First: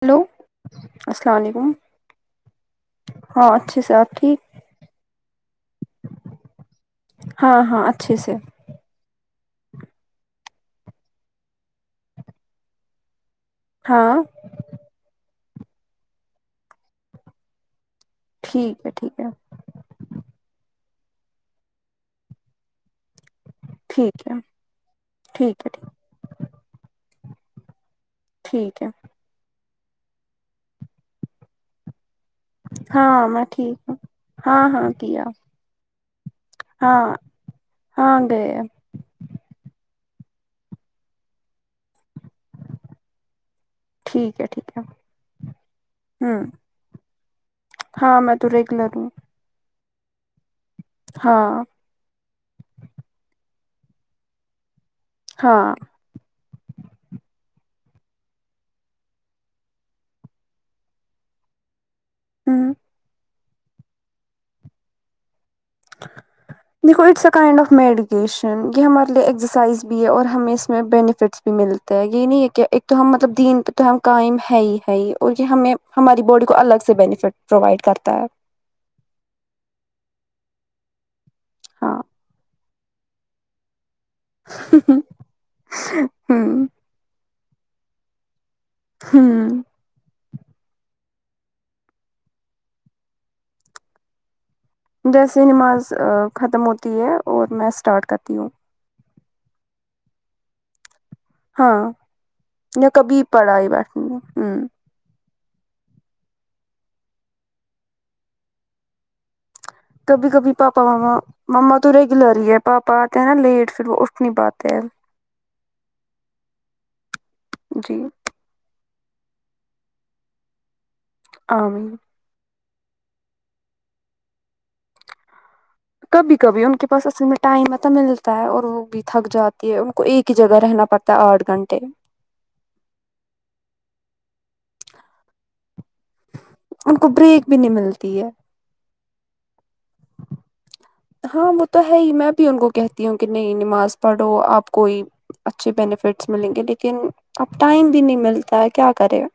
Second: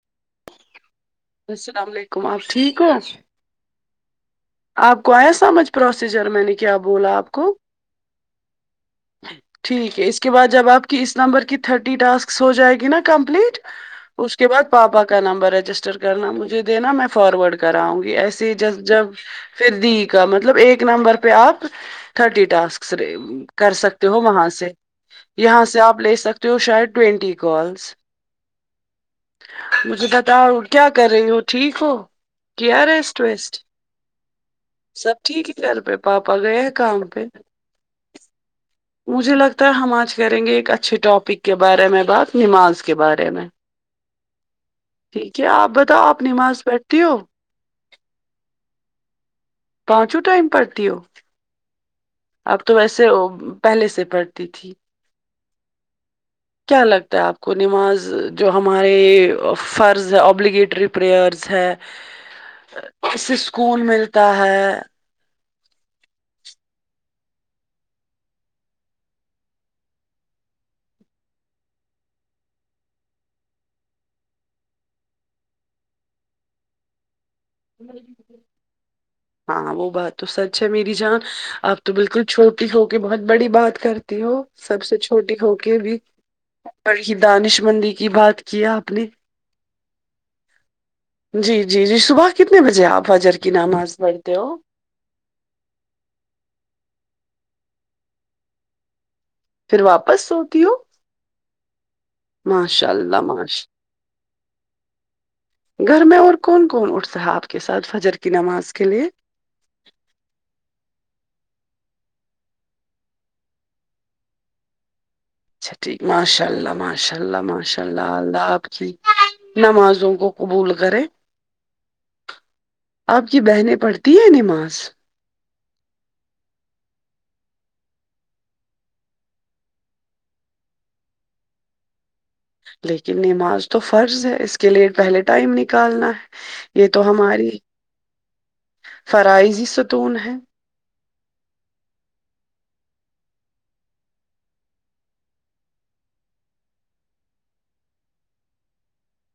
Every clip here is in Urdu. ہیلو السلام علیکم آپ ٹھیک ہو ہاں اچھے سے آپ ٹھیک آپ کو آیا سمجھ پروسیجر میں نے کیا بولا آپ کو ہاں ہاں اچھے سے ٹھیک ہے اسس کے بعد جب آپ کی اس نمبر کی تھرٹی ٹاسکس ہو جائے گی نا کمپلیٹ ہاں اس کے بعد پاپا کا نمبر رجسٹر کرنا مجھے دینا میں فارورڈ کراؤں گی ایسے ہی جس ٹھیک ہے جب ٹھیک فیر دی کا مطلب ایک نمبر پے آپ تھرٹی ٹاسک کر ہے سکتے ہو ٹھیک ہے وہاں سے یہاں ٹھیک ہے سے آپ لے سکتے ہو شاید ٹوینٹی کالس ٹھیک ہے مجھے بتاؤ کیا کر رہی ہو ٹھیک ہو کیا ریسٹ ہاں میں ویسٹ ٹھیک ہوں ہاں ہاں سب کیا ٹھیک ہے گھر پہ پاپا گئے ہیں ہاں کام پہ ہاں گئے مجھے لگتا ہے ہم آج کریں گے ایک اچھے ٹاپک کے بارے میں بات نماز کے بارے میں ٹھیک ہے ٹھیک ہے ٹھیک ہے آپ بتاؤ آپ ہوں نماز پٹھتی ہو ہاں میں تو ریگولر ہوں پانچوں ٹائم پڑھتی ہو ہاں اب تو ویسے او پہلے سے پڑھتی تھی ہاں کیا لگتا ہے آپ کو نماز جو ہمارے فرض ہے ابلیگیٹری پریئرز ہے ہوں اس سے سکون ملتا ہے دیکھو it's a kind of medication یے ہمارے لیے ایکسرسائز بھی ہے اور ہمیں اس میں بینیفٹس بھی ملتے تے یے نہیں ہے کہ ایک تو ہم مطلب دین پے تو ہم قائم ہے ہی ہے ہی اور یے ہمیں ہماری باڈی کو الگ سے بینیفٹ پرووائڈ کرتا ہے ہاں وہ بات تو سچ ہے میری جان آپ تو ہاں بالکل چھوٹی ہو کے بہت بڑی بات کرت تی ہو سب سے چھوٹی ہوکے بھی ہوں بڑی ہی دانش مندی کی بات کی آپ نے ہوں جی جی جی صبح کتنے بجے آپ فجر کی نماز پڑھتے ہو جیسے نماز ختم ہوتی ہے اور میں اسٹارٹ کرتی ہوں پھر واپس سوتی ہو ہاں ماشاء کبھی اللہ ماش پڑائ بیٹتی ہوں گھر میں اور کون کون اٹھتا ہے آپ کے ساتھ فجر کی نماز کے لیے کبھی کبھی پاپا مما مما تو ریگولر ہی ہے پاپا آتے ہیں نا لیٹ فیر وہ اٹھ نہیں پاتے اچھا ٹھیک ماشاء اللہ ماشاء اللہ ماشاء جی اللہ الله آپ کی نمازوں کو قبول کریں آمین آپ کی بہنیں پڑھتی ہیں نماز کبھی کبھی ان کے پاس اصل میں ٹائم نا تو ملتا ہے اور وہ بھی تھک جاتی ہے ان کو ایک ہی جگہ رہنا پڑتا ہے آٹھ گھنٹے لیکن نماز تو فرض ہے اس کے لیے پہلے ٹائم نکالنا ہے یے ان تو کو بریک ہماری بھی نہیں ملتی ہے فرائضی ستون ہے ہاں وہ تو ہے ہی میں بھی ان کو کہتی ہوں کی نہیں نماز پڑھو آپ کوئی اچھے بینیفٹس ملیں گے لیکن اب ٹائم بھی نہیں ملتا ہے کیا کرے گا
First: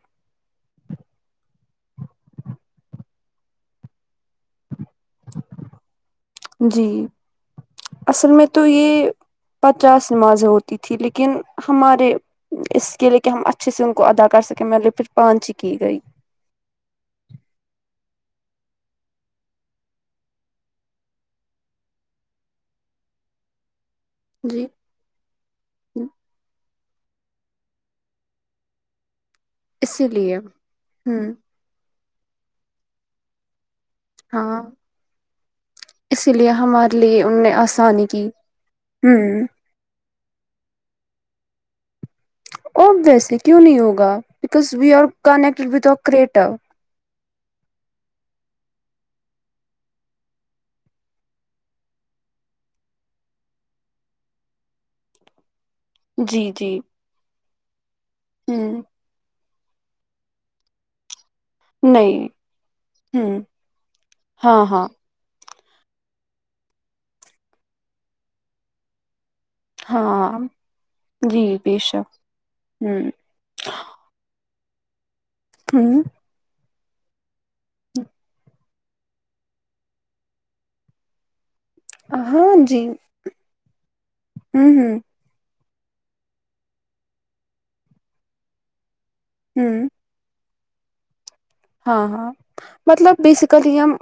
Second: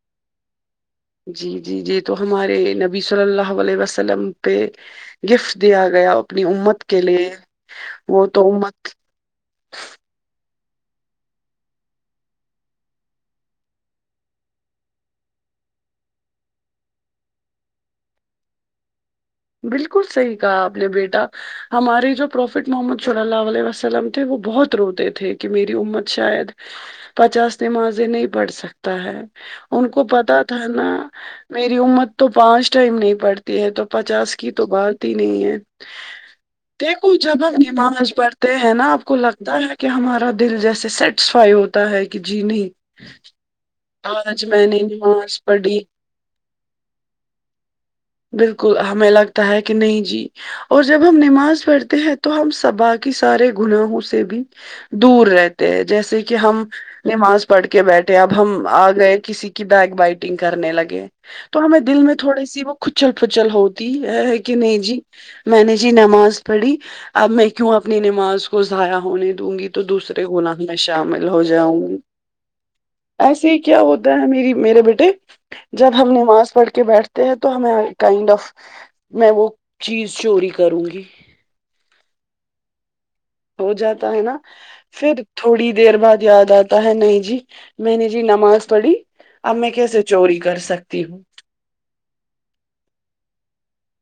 جی جی جی یے تو ہمارے نبی صلی اللہ علیہ وسلم پے گفٹ دیا گیا اپنی امت جی کے لیے وہ اصل میں تو امت یہ پچاس نمازیں ہوتی تھی لیکن ہمارے اس کے لیے کی ہم اچھے سے ان کو ادا کر سکیں مطلب کے پھر پانچ ہی کی گئی بالکل صحیح کہا آپ نے بیٹا ہمارے جو پروفٹ محمد صلی اللہ علیہ وسلم تھے وہ جی بہت روتے تھے کہ میری امت شاید پچاس نمازے نہیں پڑھ سکتا ہے ان کو اسی لیے پتا تھا نا ہوں میری امت تو پانچ ٹائم نہیں پڑتی ہے تو پچاس کی ہاں تو بات ہی نہیں ہے اسی لیے ہمارے دیکھو لیے ان جب نے ہم آسانی نماج کی پڑھتے ہیں نا آپ کو ہوں لگتا ہے کہ ہمارا دل جیسے سیٹسفائی ہوتا ہے کہ جی نہیں ابویسلی کیوں نہیں ہوگا آج بکاز میں نے وی آر نماز کنیکٹیڈ پڑھی وت آ کریٹر کو ہمیں لگتا ہے کی نہیں جی اور جب ہم نماز پڑھتے ہیں تو ہم صبا کی سارے گناہوں سے بھی دور رہتے ہیں جیسے کے جی ہم جی نماز پڑھ کے بیٹھے ہے اب ہم ہوں آ گئے کسی کی بیگ بائٹنگ کرنے لگے تو ہمیں دل میں نہیں تھوڑی سی وہ کھچل ہوں پچل ہوتی ہے کی ہاں نہیں ہاں جی میں نے جی نماز پڑھی اب میں کیوں اپنی نماز کو ضایع ہونے دوں گی تو دوسرے ہاں گناہ میں شامل ہو جی بے جاؤں گی شک ہوں ایسے ہی کیا ہوتا ہے میری میرے بیٹے جب ہوں ہم نماز پڑھ کے بیٹھتے ہیں تو ہمیں کائنڈ آف میں وہ چیز چوری کروں گی ہاں جی ہو جاتا ہے نا ہوں ہوں پھر تھوڑی دیر بعد یاد آتا ہے نہیں جی میں نے جی نماز پڑھی اب میں ہوں کیسے چوری کر سکتی ہوں ہاں ہاں مطلب بیسیکلی ہم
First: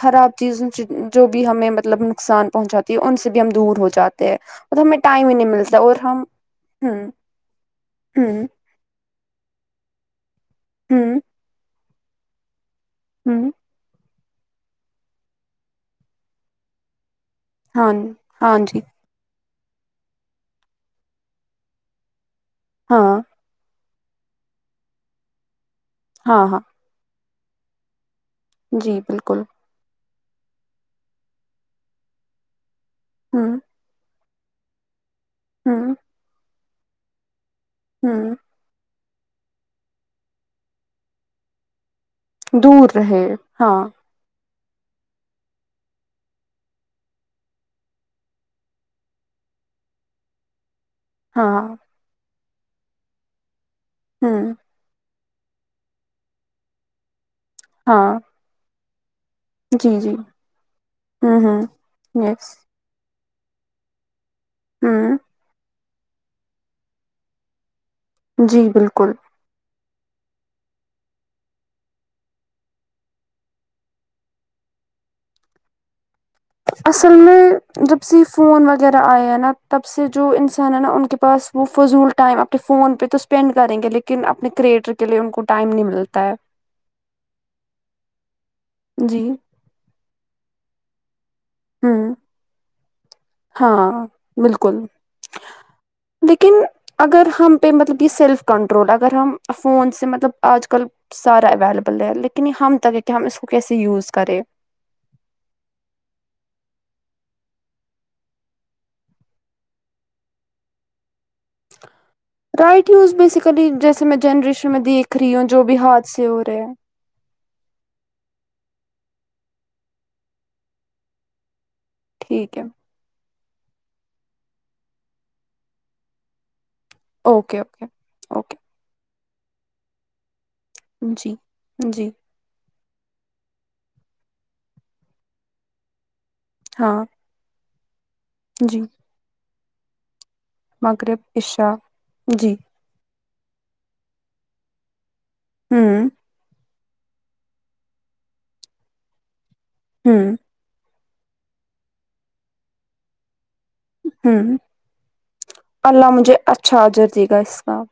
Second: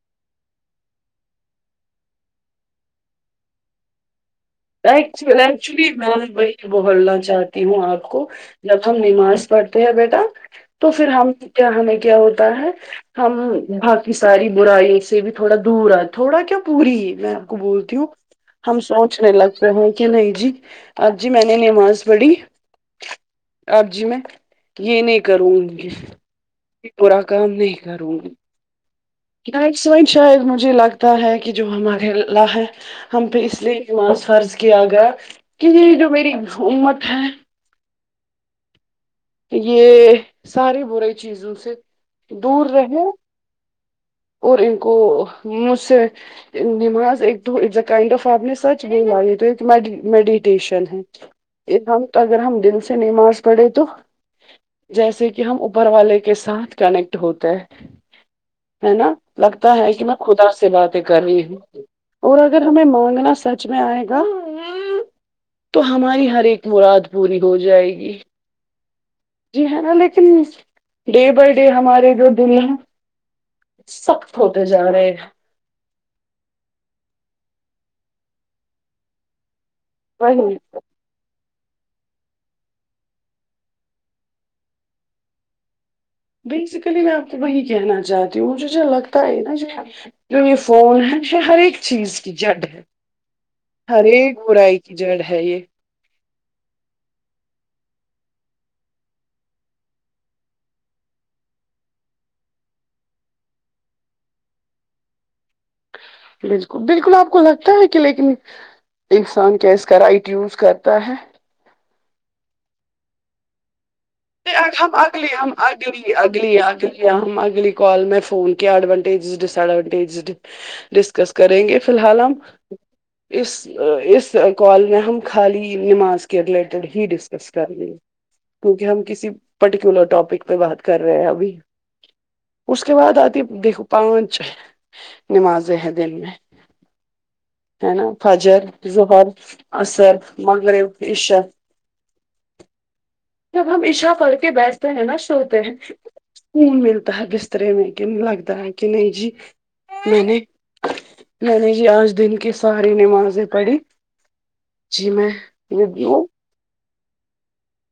خراب چیزوں سے جو بھی ہمیں مطلب نقصان پہنچاتے ان سے بھی ہم دور ہو جاتے ہیں ہمیں ایکچ ٹائم ہی نہیں ملتا ایکچولی اور میں ہم وہی ہوں بولنا چاہتی ہوں آپ کو ہوں جب ہم نماز پڑھتے ہیں بیٹا تو پھر ہوں ہم کیا ہمیں کیا ہوتا ہے ہم ہوں باقی ساری برائی سے بھی تھوڑا دور ہے تھوڑا کیا پوری ہے میم ہاں بولتی ہوں ہاں جی ہم سوچ نے لگ جا ہے کہ نہیں جی اب جی میں نے نماز پڑھی ہاں آب جی میں یہ نہیں کروں ہاں ہاں برا کام نہیں کروں گی جی بالکل ش [unintelligible] اید مجھے لگتا ہے کہ جو ہمارے اللہ ہے ہم پہ ہوں اس لیے نماز فرض کیا گیا کہ یہ ہوں جو میری امت ہے ہوں یہ سارے برے چیزوں سے دور رہے ہاں اور ان کو مجھ سے نماز ایک د دو اٹز اے کائنڈ آف آپ سچی میڈیٹیشن ہوں ہاں یہ ہم اگر ہم دل سے نماز پڑھے تو ہاں جیسے کہ ہم اوپر والے کے ساتھ کنیکٹ ہوتے ہے ہاں ہے نا لگتا جی ہے کہ جی میں خدا سے باتیں کر رہی ہوں اور یس اگر ہمیں مانگنا سچ میں آئے گا ہاں تو ہماری ہر ایک مراد پوری ہو جائے گی جی بالکل جی ہے نا لیکن ڈے بائی ڈے ہمارے جو دل ہے سخت ہوتے جا رہے ہیں اصل میں جب سے فون وغیرہ آیا ہے نا تب سے جو وہی انسان ہے نا ان کے پاس وہ فضول ٹائم اپنے فون پہ تو اسپینڈ کریں گے لیکن اپنے کریئٹر کے لیے ان کو ٹائم نہیں ملتا ہے بیسیکلی میں آپ کو وہی کہنا چاہتی ہوں مجھے جو لگتا جی ہے نا جو یہ فون ہے یہ ہر ایک ہوں چیز کی جڈ ہے ہر ہاں ایک بورائی بالکل کی جڑ ہے یہ لیکن اگر ہم پہ مطلب یہ سیلف کنٹرول اگر ہم فون سے مطلب آج کل سارا اویلیبل ہے لیکن یہ ہم تک ہے کہ ہم اس کو کیسے یوز کریں بالکل بالکل آپ کو لگتا ہے کہ لیکن انسان کیس کا رائٹ یوز کرتا ہے رائٹ یوز بیسیکلی جیسے میں جنریشن میں ہم دیکھ رہی ہوں جو بھی ہاد سے ہو رہے ہیں کیا ہم اگلی کال میں فون کیا ایڈوانٹیجز ڈس ایڈوانٹیجز ڈسکس کریں گے فی الحال ہم ٹھیک ہے اس اس کال میں ہم خالی نماز ریلیٹڈ ہی ڈسکس اوکے کر اوکے لے اوکے کیونکہ ہم کسی پرٹیکولر اپک پہ بات کر رہے جی ہیںبھی جی اس کے بعد آتی دیکھو پانچ نمازیں ہیں دن میں ہاں ہے نا فجر جی ضہر عصر مغرب عشا جی جب ہم اشا کر کے بیٹھتے ہیں نا سوتے ہیں ہوں خون ملتا ہے بسترے میں کہ لگتا ہے کہ نہیں جی میں ہوں نے میں نے جی آج دن کی ساری نمازیں پڑھی ہا جی میں اللہ ہوں مجھے اچھا آجر دے گا اس کاب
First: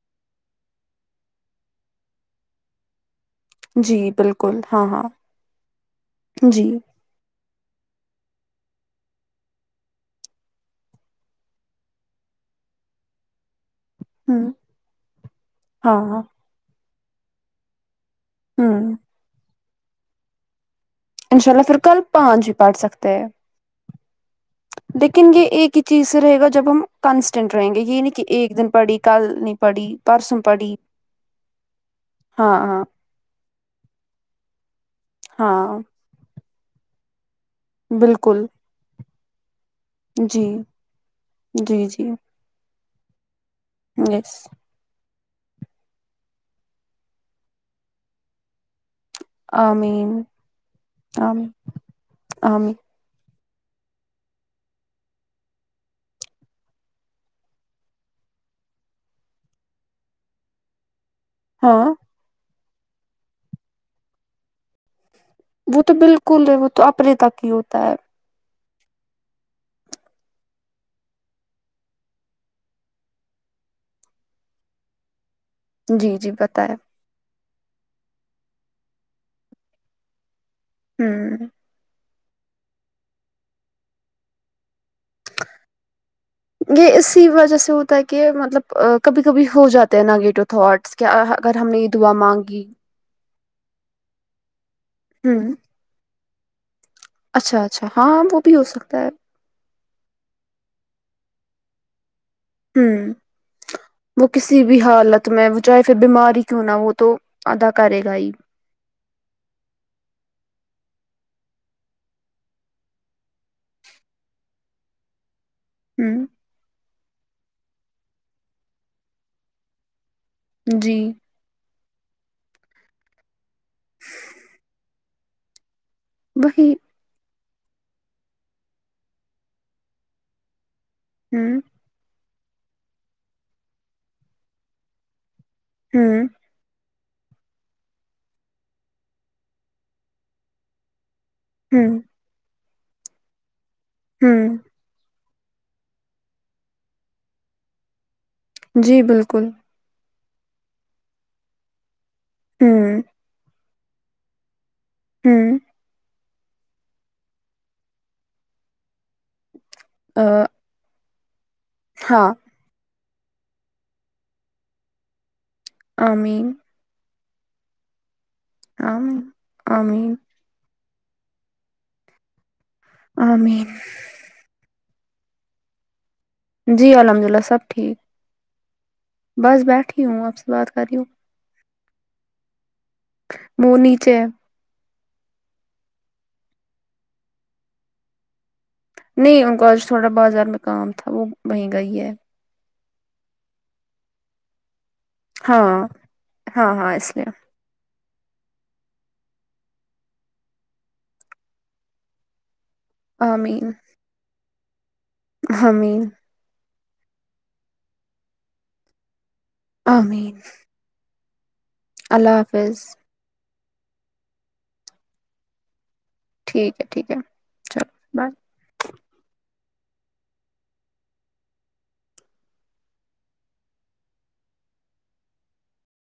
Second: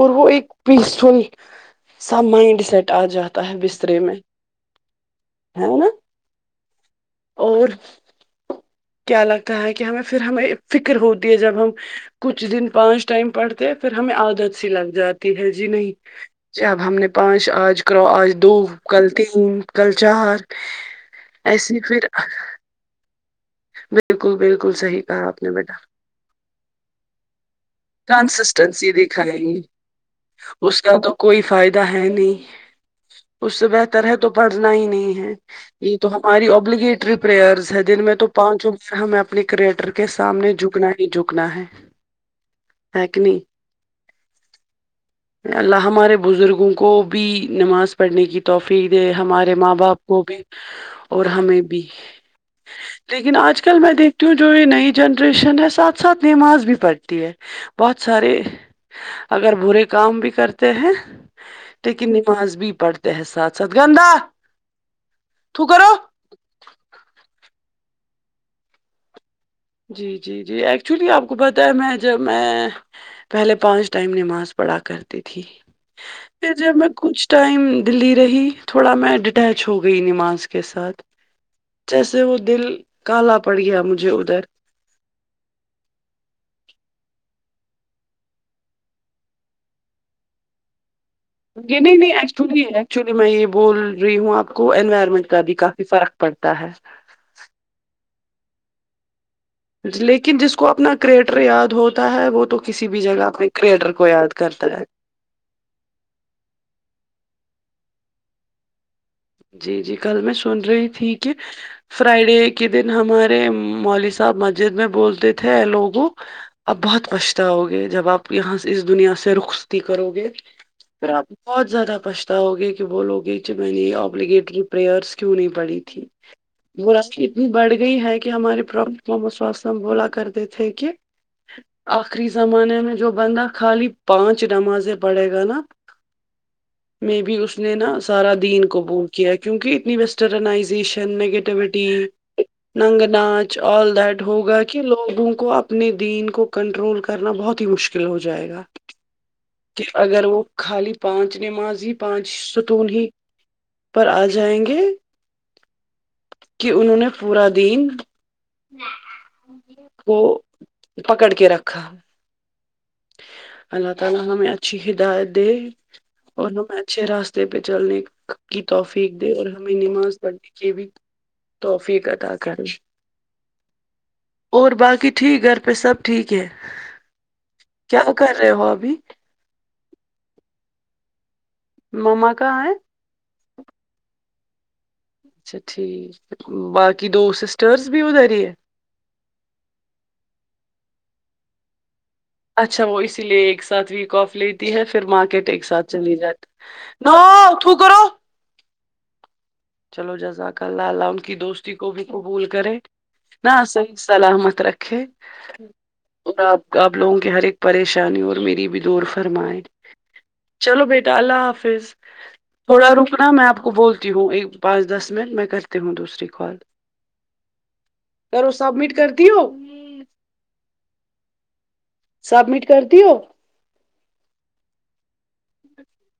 اور وہ ایک پیس فل سا مائنڈ سیٹ آ جاتا تھ بستر جی میں بالکل ہاں ہاں نا جی اور کیا لگتا ہے کہ ہمیں پھر ہمیں فکر ہوتی ہے جب ہم کچھ دن پانچ ٹائم پڑھتے ہیں پھر ہمیں ہوں عادت سی لگ جاتی ہے جی نہیں ہاں ہاں جب ہم نے پانچ آج کرو آج دو ہوں کل تین کل چار انشاء اللہ پھر کل پانچ ہی بیٹھ سکتے ہیں بالکل بالکل صحیح کہا لیکن آپ یہ نے بیٹا ایک ہی چیز سے رہے گا جب ہم کانسٹینٹ رہیں گے یہ نہیں کہ ایک دن کنسسٹینسی پڑھی کل دکھائیں نہیں گے پڑھی پرسوں پڑھی اس کا تو کوئی فائدہ ہے نہیں ہاں ہاں اس سے بہتر ہے تو پڑھنا ہی نہیں ہے ہاں یہ تو ہماری ابلیگیٹری پریئرز دن میں تو بالکل پانچ عمر ہمیں اپنے کریٹر کے جی سامنے جھکنا ہی جھکنا ہے جی جی ہی کی نہیں یس اللہ ہمارے بزرگوں کو بھی نماز پڑھنے کی توفی دے ہمارے ماں باپ آمین کو بھی اور آمین ہمیں بھی آمین لیکن آج کل میں دیکھتی ہوں جو یہ نئی جنریشن ہے ساتھ ساتھ نماز بھی پڑھتی ہے بہت سارے اگر برے کام بھی کرتے ہیں ہاں لیکن نماز بہی پڑتے ہیں ساتھ ساتھ گندا وہ تو بالکل ہے وہ تو اپنے تک ہی ہوتا ہے جی جی جی ایکچولی آپ کو پتا ہے میں جب میں پہلے پانچ ٹائم نماز پڑھا کرتی تھی جی جی پھر بتائیں جب میں کچھ ٹائم دلی رہی تھوڑا میں ڈٹیچ ہو گئی نماز کے ساتھ ہوں جیسے وہ دل کالا پڑ گیا مجھے ادھر یہ اسی وجہ سے ہوتا ہے کہ مطلب کبھی کبھی ہو جاتے ہیں نگیٹیو تھاٹس کہ جی نہیں نہیں ایکچولی ایکچولی میں یہ بول رہی ہوں آپ کو انوائرمنٹ ہوں کادی کا فرق پڑتا ہے اچھا اچھا ہاں وہ بھی ہو سکتا ہے لیکن جس کو اپنا کریٹر یاد ہوتا ہے وہ تو کسی بھی ہوں جگہ اپنے کریٹر کو یاد کرتا ہے تو میں وہ چاہے پھر بیمار ہی کیوں نہ وہ تو ادا کرے گا ہی جی جی کل میں سن رہی تھی کہ فرائیڈے کے دن ہمارے مولی صاحب مسجد میں بولتے ہے لوگوں ہوں اب بہت پچھ تاؤگے جب آپ یہاں سے اس دنیا سے رخصتی کرو گے جی پھر آپ بہت زیادہ پچھتاؤ گے کہ بولو گے کہ میں نے یہ ابلیگیٹری پریئرس کیوں نہیں پڑھی تھی وہی برا سی اتنی بڑھ گئی ہے کہ ہمارے پورا سم بولا کرتے تھے کہ ہم آخری زمانے میں جو بندہ خالی پانچ نمازے پڑھے گا نا ہوں مے بھی اس نے نا سارا دین قبول کیا کیکی اتنی ویسٹرانئزیشن نگیٹیوٹی ہوں ننگ ناچ آ ڈیڈ ہوں ہوگا کہ لوگوں کو اپنے دین کو کنٹرول کرنا بہت ہی مشکل ہو جائے گا جی بالکل کہ اگر وہ خالی پانچ نماز ہی پانچ ستون ہوں ہی پر آ جائیں گے ہوں کہ انہوں نے پورا دین کو آ، پکڑ کے رکھا ہاں اللہ تعالی ہمیں اچھی ہدایت دے اور آمین ہمیں اچھے راستے پہ چلنے کی توفیق آمین دے اور ہمیں نماز آمین پڑھنے کے بھی توفیق اتا کرے آمین اور باقی ٹھیک گھر پہ سب ٹھیک ہے جی الحمدلله سب ٹھیک کیا کر رہے ہو ابھی بس بیٹھی ہوں آپ سے بات کر رہی ہوں مما کہاں ہے وہ نیچے ہے اچھا ٹھیک باقی دو سسٹرس بھی ادھر ہی ہے نہیں ان کا آج تھوڑا بازار میں کام تھا وہ وہیں گئی ہے اچھا وہ اسی لیے ایک ساتھ ویک آف لیتی ہے پھر مار کیٹ ایک ہاں ساتھ چلی جات ہاں ہاں نا اس لیے تہو کرو چلو جزاک اللہ الله ان کی دوستی کو بھی قبول کرے نہ صحی سلامت رکھے ہامین خدا آپ آپ لوگوں کی ہر ایک پریشانی اور میری بھی دور فرمائے آمین چلو بیٹا اللہ حافظ اللہ حافظ سنا میں آپ کو بولتی ہوں ایک پانچ دس منٹ میں کرتی ہوں دوسری کال ٹھیک ہے ٹھیک ہے چلو بائے کرو سبمٹ کرتی ہو سبمٹ کر تی ہو